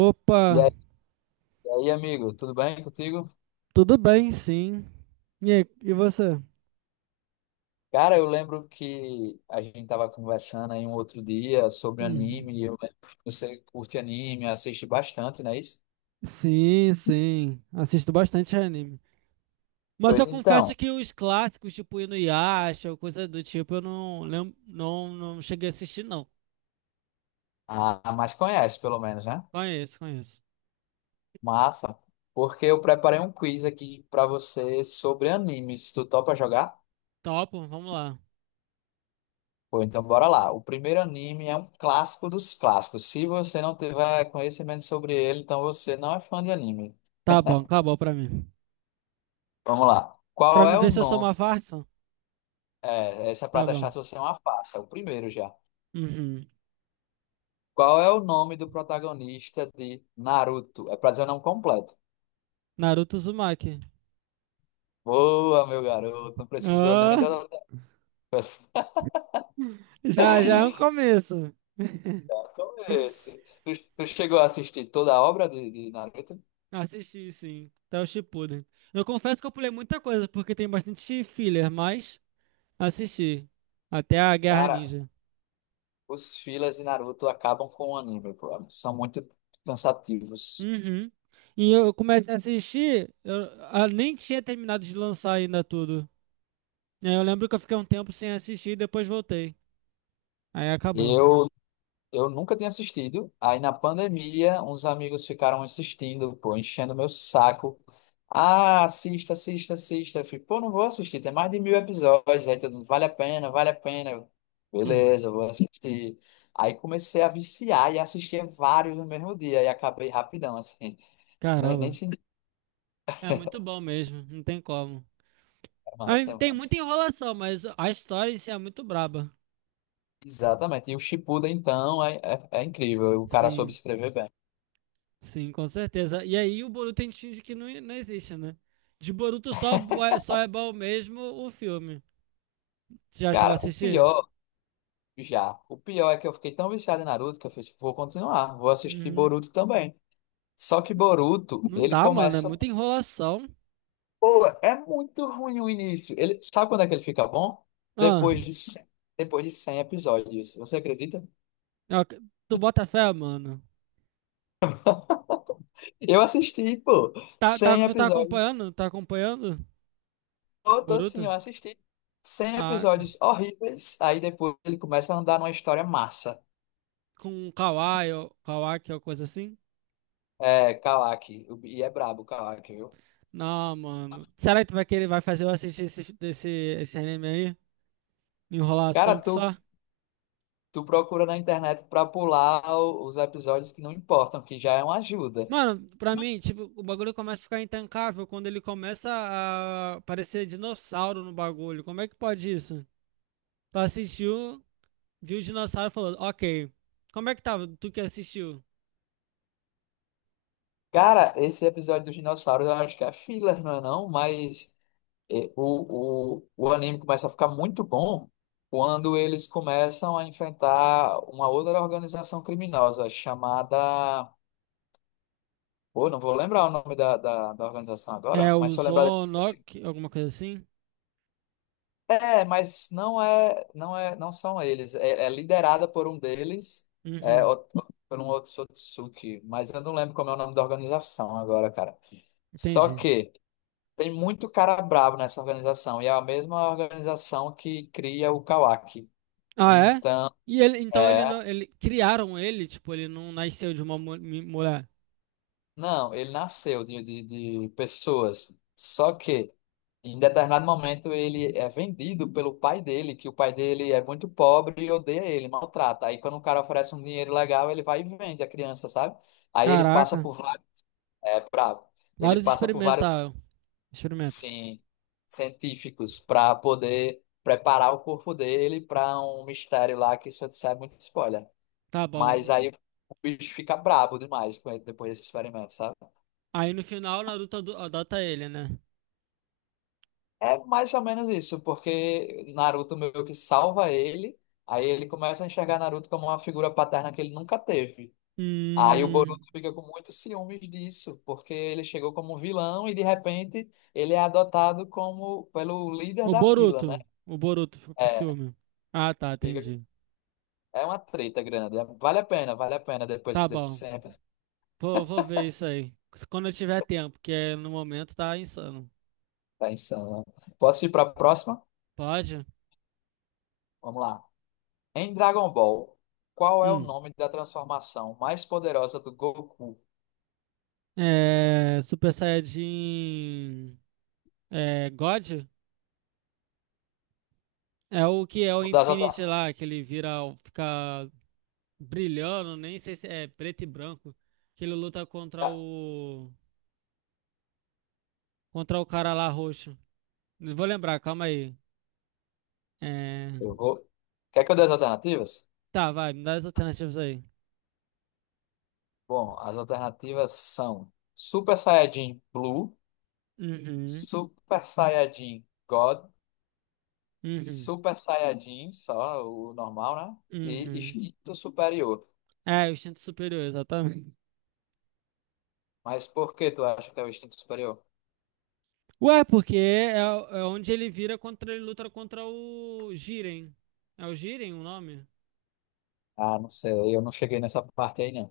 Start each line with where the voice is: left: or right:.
right: Opa,
left: E aí, e aí, amigo, tudo bem contigo?
right: tudo bem, sim. E, aí, e você?
left: Cara, eu lembro que a gente tava conversando aí um outro dia sobre
right: Uhum.
left: anime. Eu lembro que você curte anime, assiste bastante, não é isso?
right: Sim. Assisto bastante anime. Mas eu
left: Pois
right: confesso
left: então,
right: que os clássicos, tipo Inuyasha ou coisa do tipo, eu não lembro, não, não cheguei a assistir, não.
left: a mais conhece, pelo menos, né?
right: Conheço.
left: Massa. Porque eu preparei um quiz aqui pra você sobre animes. Tu topa jogar?
right: Topo, vamos lá.
left: Pô, então bora lá. O primeiro anime é um clássico dos clássicos. Se você não tiver conhecimento sobre ele, então você não é fã de anime.
right: Tá bom, acabou pra mim.
left: Vamos lá.
right: Pra
left: Qual
right: me
left: é o
right: ver se eu sou
left: nome?
right: uma farsa?
left: É, essa é pra
right: Tá
left: testar
right: bom.
left: se você é uma farsa. O primeiro já.
right: Uhum.
left: Qual é o nome do protagonista de Naruto? É pra dizer o nome completo.
right: Naruto Uzumaki.
left: Boa, meu garoto. Não precisou nem
right: Ah,
left: da outra pessoa.
right: já é um começo.
left: Como é esse? Tu chegou a assistir toda a obra de Naruto?
right: Assisti, sim. Até o Shippuden. Eu confesso que eu pulei muita coisa, porque tem bastante filler, mas assisti. Até a Guerra
left: Cara,
right: Ninja.
left: os fillers de Naruto acabam com o anime, pô. São muito cansativos.
right: Uhum. E eu comecei a assistir, eu nem tinha terminado de lançar ainda tudo. E aí eu lembro que eu fiquei um tempo sem assistir e depois voltei. Aí acabou.
left: Eu Eu nunca tinha assistido. Aí na pandemia, uns amigos ficaram assistindo, pô, enchendo meu saco. Ah, assista, assista, assista. Eu fico, pô, não vou assistir, tem mais de mil episódios. Aí todo mundo, vale a pena, vale a pena.
right: Hum.
left: Beleza, eu vou assistir. Aí comecei a viciar e assistia vários no mesmo dia. E acabei rapidão, assim. Nem
right: Caramba.
left: senti
right: É muito bom mesmo, não tem como.
left: a massa,
right: Aí
left: a
right: tem
left: massa.
right: muita enrolação, mas a história em si é muito braba.
left: Exatamente. E o Shippuden, então, é incrível. O cara soube
right: Sim.
left: escrever bem.
right: Sim, com certeza. E aí o Boruto a gente finge que não, não existe, né? De Boruto só, só é bom mesmo o filme. Você já chegou a
left: Cara, o
right: assistir?
left: pior. Já. O pior é que eu fiquei tão viciado em Naruto que eu fiz, vou continuar, vou assistir
right: Uhum.
left: Boruto também. Só que Boruto,
right: Não
left: ele
right: dá, mano. É
left: começa.
right: muita enrolação.
left: Pô, é muito ruim o início. Ele... Sabe quando é que ele fica bom?
right: Ah,
left: Depois de 100, depois de cem episódios. Você acredita?
right: ó, tu bota fé, mano.
left: Eu assisti, pô,
right: Tá,
left: 100
right: tu tá
left: episódios.
right: acompanhando? Tá acompanhando?
left: Eu tô assim, eu
right: Boruto?
left: assisti 100
right: Ah,
left: episódios horríveis. Aí depois ele começa a andar numa história massa.
right: com o Kawai ou Kawaki ou coisa assim?
left: É, Kawaki. E é brabo o Kawaki, viu?
right: Não, mano. Será que tu vai querer, vai fazer eu assistir esse anime aí? Enrolação
left: Cara,
right: que
left: tu
right: só?
left: Tu procura na internet pra pular os episódios que não importam, que já é uma ajuda.
right: Mano, pra mim, tipo, o bagulho começa a ficar intancável quando ele começa a aparecer dinossauro no bagulho. Como é que pode isso? Tu assistiu, viu o dinossauro e falou, ok. Como é que tava? Tu que assistiu?
left: Cara, esse episódio dos dinossauros eu acho que é filler, não é não? Mas o anime começa a ficar muito bom quando eles começam a enfrentar uma outra organização criminosa chamada... Pô, não vou lembrar o nome da organização
right: É
left: agora, mas
right: o
left: se eu lembrar...
right: Zonoc,
left: depois.
right: alguma coisa assim?
left: É, mas não são eles. É, é liderada por um deles, é,
right: Uhum,
left: o- por um Otsutsuki, mas eu não lembro como é o nome da organização agora, cara. Só
right: entendi.
left: que tem muito cara bravo nessa organização, e é a mesma organização que cria o Kawaki.
right: Ah, é?
left: Então,
right: E ele, então ele
left: é,
right: não, ele criaram ele, tipo, ele não nasceu de uma mulher.
left: Não, ele nasceu de pessoas. Só que, em determinado momento, ele é vendido pelo pai dele, que o pai dele é muito pobre e odeia ele, maltrata. Aí, quando o cara oferece um dinheiro legal, ele vai e vende a criança, sabe? Aí ele passa
right: Caraca,
left: por vários, bravo. Ele
right: vários
left: passa por vários,
right: experimentaram, experimentos.
left: sim, científicos para poder preparar o corpo dele para um mistério lá, que isso é muito spoiler.
right: Tá bom.
left: Mas aí o bicho fica brabo demais com ele depois desse experimento, sabe?
right: Aí no final, Naruto adota ele, né?
left: É mais ou menos isso, porque Naruto meio que salva ele, aí ele começa a enxergar Naruto como uma figura paterna que ele nunca teve. Aí o Boruto
right: Hum,
left: fica com muitos ciúmes disso, porque ele chegou como vilão e de repente ele é adotado como pelo líder
right: o
left: da vila, né?
right: Boruto. O Boruto ficou com
left: É,
right: ciúme. Ah, tá,
left: fica-
right: entendi.
left: é uma treta grande. Vale a pena depois
right: Tá
left: desse
right: bom.
left: sempre.
right: Vou ver isso aí. Quando eu tiver tempo, que é no momento tá insano.
left: Tá insano. Né? Posso ir para a próxima?
right: Pode?
left: Vamos lá. Em Dragon Ball, qual é o
right: Hum.
left: nome da transformação mais poderosa do Goku?
right: É, Super Saiyajin. É, God? É o que é o
left: Das
right: Infinity lá, que ele vira, fica brilhando, nem sei se é preto e branco. Que ele luta contra
left: Ah,
right: o. Contra o cara lá roxo. Vou lembrar, calma aí. É,
left: Eu vou. Quer que eu dê as alternativas?
right: tá, vai, me dá as alternativas aí.
left: Bom, as alternativas são Super Saiyajin Blue,
right: Uhum,
left: Super Saiyajin God,
right: uhum,
left: Super Saiyajin, só o normal, né? E
right: uhum.
left: Instinto Superior.
right: É, o instinto superior, exatamente.
left: Mas por que tu acha que é o Instinto Superior?
right: Ué, porque é onde ele vira contra, ele luta contra o Jiren. É o Jiren o nome?
left: Ah, não sei, eu não cheguei nessa parte aí, não.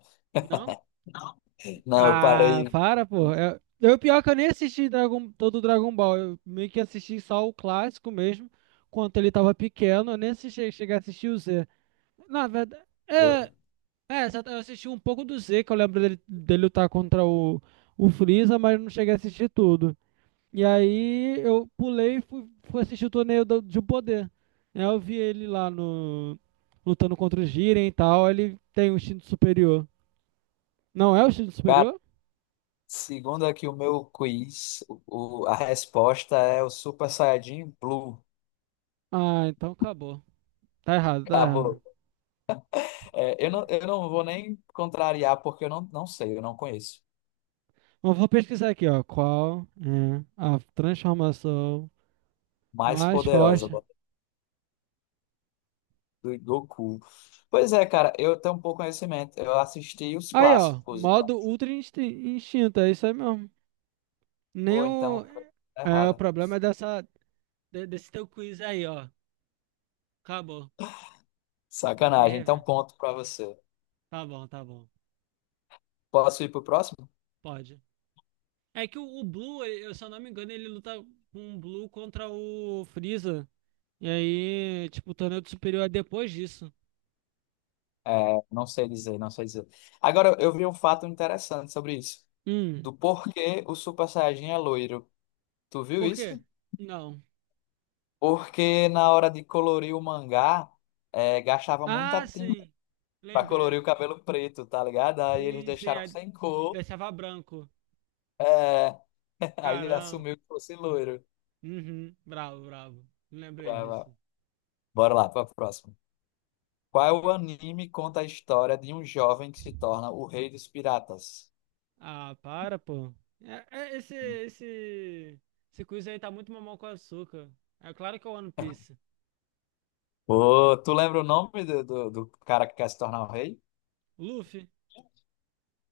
right: Não?
left: Não, eu
right: Ah,
left: parei.
right: para, pô. Eu pior que eu nem assisti Dragon, todo o Dragon Ball. Eu meio que assisti só o clássico mesmo, quando ele tava pequeno. Eu nem assisti, cheguei a assistir o Z. Na verdade,
left: eu-
right: eu assisti um pouco do Z, que eu lembro dele lutar contra o Freeza, mas não cheguei a assistir tudo. E aí eu pulei e fui, fui assistir o torneio do, de poder. Aí eu vi ele lá no lutando contra o Jiren e tal. Ele tem um instinto superior. Não é o instinto
left: Cara,
right: superior?
left: segundo aqui o meu quiz, a resposta é o Super Saiyajin Blue.
right: Ah, então acabou. Tá errado, tá
left: Acabou.
right: errado.
left: É, eu não vou nem contrariar, porque eu não, não sei, eu não conheço.
right: Mas eu vou pesquisar aqui, ó. Qual é a transformação
left: Mais
right: mais
left: poderosa
right: forte?
left: do Goku. Pois é, cara, eu tenho um pouco conhecimento. Eu assisti os
right: Aí, ó.
left: clássicos.
right: Modo Ultra Instinto. É isso aí mesmo. Nem
left: Ou então,
right: o.
left: coisa tá
right: É, o
left: errada.
right: problema é dessa, desse teu quiz aí, ó. Acabou. Tem que
left: Sacanagem. Então,
right: rever.
left: ponto pra você.
right: Tá bom.
left: Posso ir pro próximo?
right: Pode. É que o Blue, eu, se eu não me engano, ele luta com o Blue contra o Freeza. E aí, tipo, o torneio do superior é depois disso.
left: É, não sei dizer. Agora, eu vi um fato interessante sobre isso.
right: Hum,
left: Do porquê o Super Saiyajin é loiro. Tu viu
right: por quê?
left: isso?
right: Não.
left: Porque na hora de colorir o mangá, gastava muita
right: Ah,
left: tinta
right: sim.
left: pra colorir
right: Lembrei.
left: o cabelo preto, tá ligado? Aí eles
right: Sim, sim.
left: deixaram
right: Aí
left: sem cor,
right: deixava branco.
left: aí ele
right: Caramba.
left: assumiu que fosse loiro.
right: Uhum. Bravo, bravo. Lembrei
left: Brava.
right: disso.
left: Bora lá, pra próxima. Qual anime conta a história de um jovem que se torna o rei dos piratas?
right: Ah, para, pô. É, é, esse, esse, esse quiz aí tá muito mamão com açúcar. É claro que é o One Piece.
left: Ô, tu lembra o nome do cara que quer se tornar o rei?
right: Luffy.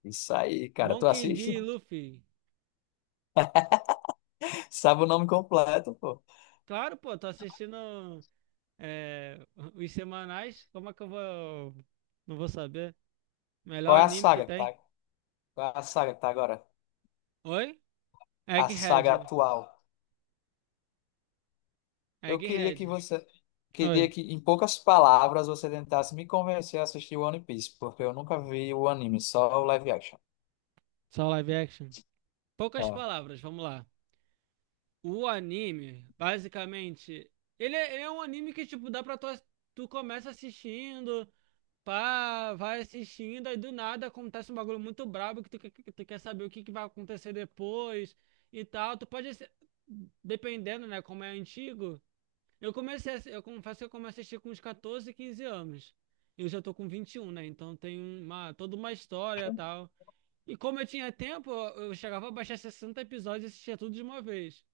left: Isso aí, cara. Tu
right: Monkey
left: assiste?
right: D. Luffy.
left: Sabe o nome completo, pô.
right: Claro, pô, tô assistindo é, os semanais. Como é que eu vou. Não vou saber.
left: Qual
right: Melhor
left: é a
right: anime que
left: saga que
right: tem.
left: tá? Qual é a saga que tá agora?
right: Oi?
left: A saga
right: Egghead.
left: atual. Eu queria que
right: Egghead.
left: você, queria
right: Oi.
left: que, em poucas palavras, você tentasse me convencer a assistir One Piece, porque eu nunca vi o anime, só o live action.
right: Só live action. Poucas
left: Tá?
right: palavras, vamos lá. O anime, basicamente. Ele é um anime que, tipo, dá pra tu, tu começa assistindo. Pá, vai assistindo, aí do nada acontece um bagulho muito brabo que tu, que tu quer saber o que, que vai acontecer depois e tal. Tu pode, dependendo, né, como é antigo. Eu comecei, eu confesso que eu comecei a assistir com uns 14, 15 anos. Eu já tô com 21, né? Então tem uma, toda uma história e tal. E como eu tinha tempo, eu chegava a baixar 60 episódios e assistia tudo de uma vez.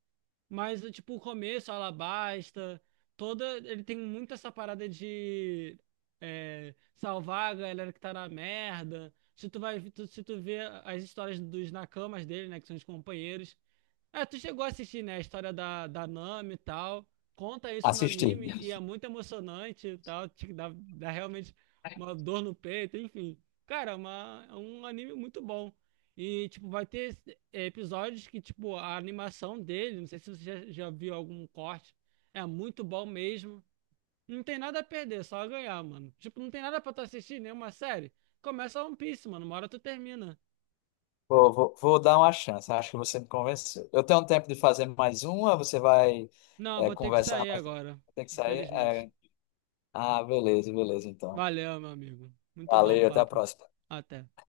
right: Mas, tipo, o começo, Alabasta, toda. Ele tem muito essa parada de salvar a galera que tá na merda. Se tu vai, se tu vê as histórias dos nakamas dele, né, que são os companheiros, tu chegou a assistir, né, a história da Nami e tal. Conta isso no
left: Assisti.
right: anime e é muito emocionante e tal. Te dá, dá realmente uma dor no peito, enfim. Cara, é um anime muito bom. E, tipo, vai ter episódios que, tipo, a animação dele, não sei se você já viu algum corte, é muito bom mesmo. Não tem nada a perder, só a ganhar, mano. Tipo, não tem nada pra tu assistir, nenhuma série. Começa One Piece, mano. Uma hora tu termina.
left: Vou dar uma chance, acho que você me convenceu. Eu tenho tempo de fazer mais uma, você vai,
right: Não, eu vou ter que
left: conversar
right: sair
left: mais.
right: agora,
left: Tem que sair?
right: infelizmente.
left: É. Ah, beleza, então.
right: Valeu, meu amigo. Muito bom o
left: Valeu, até a
right: papo.
left: próxima.
right: Até.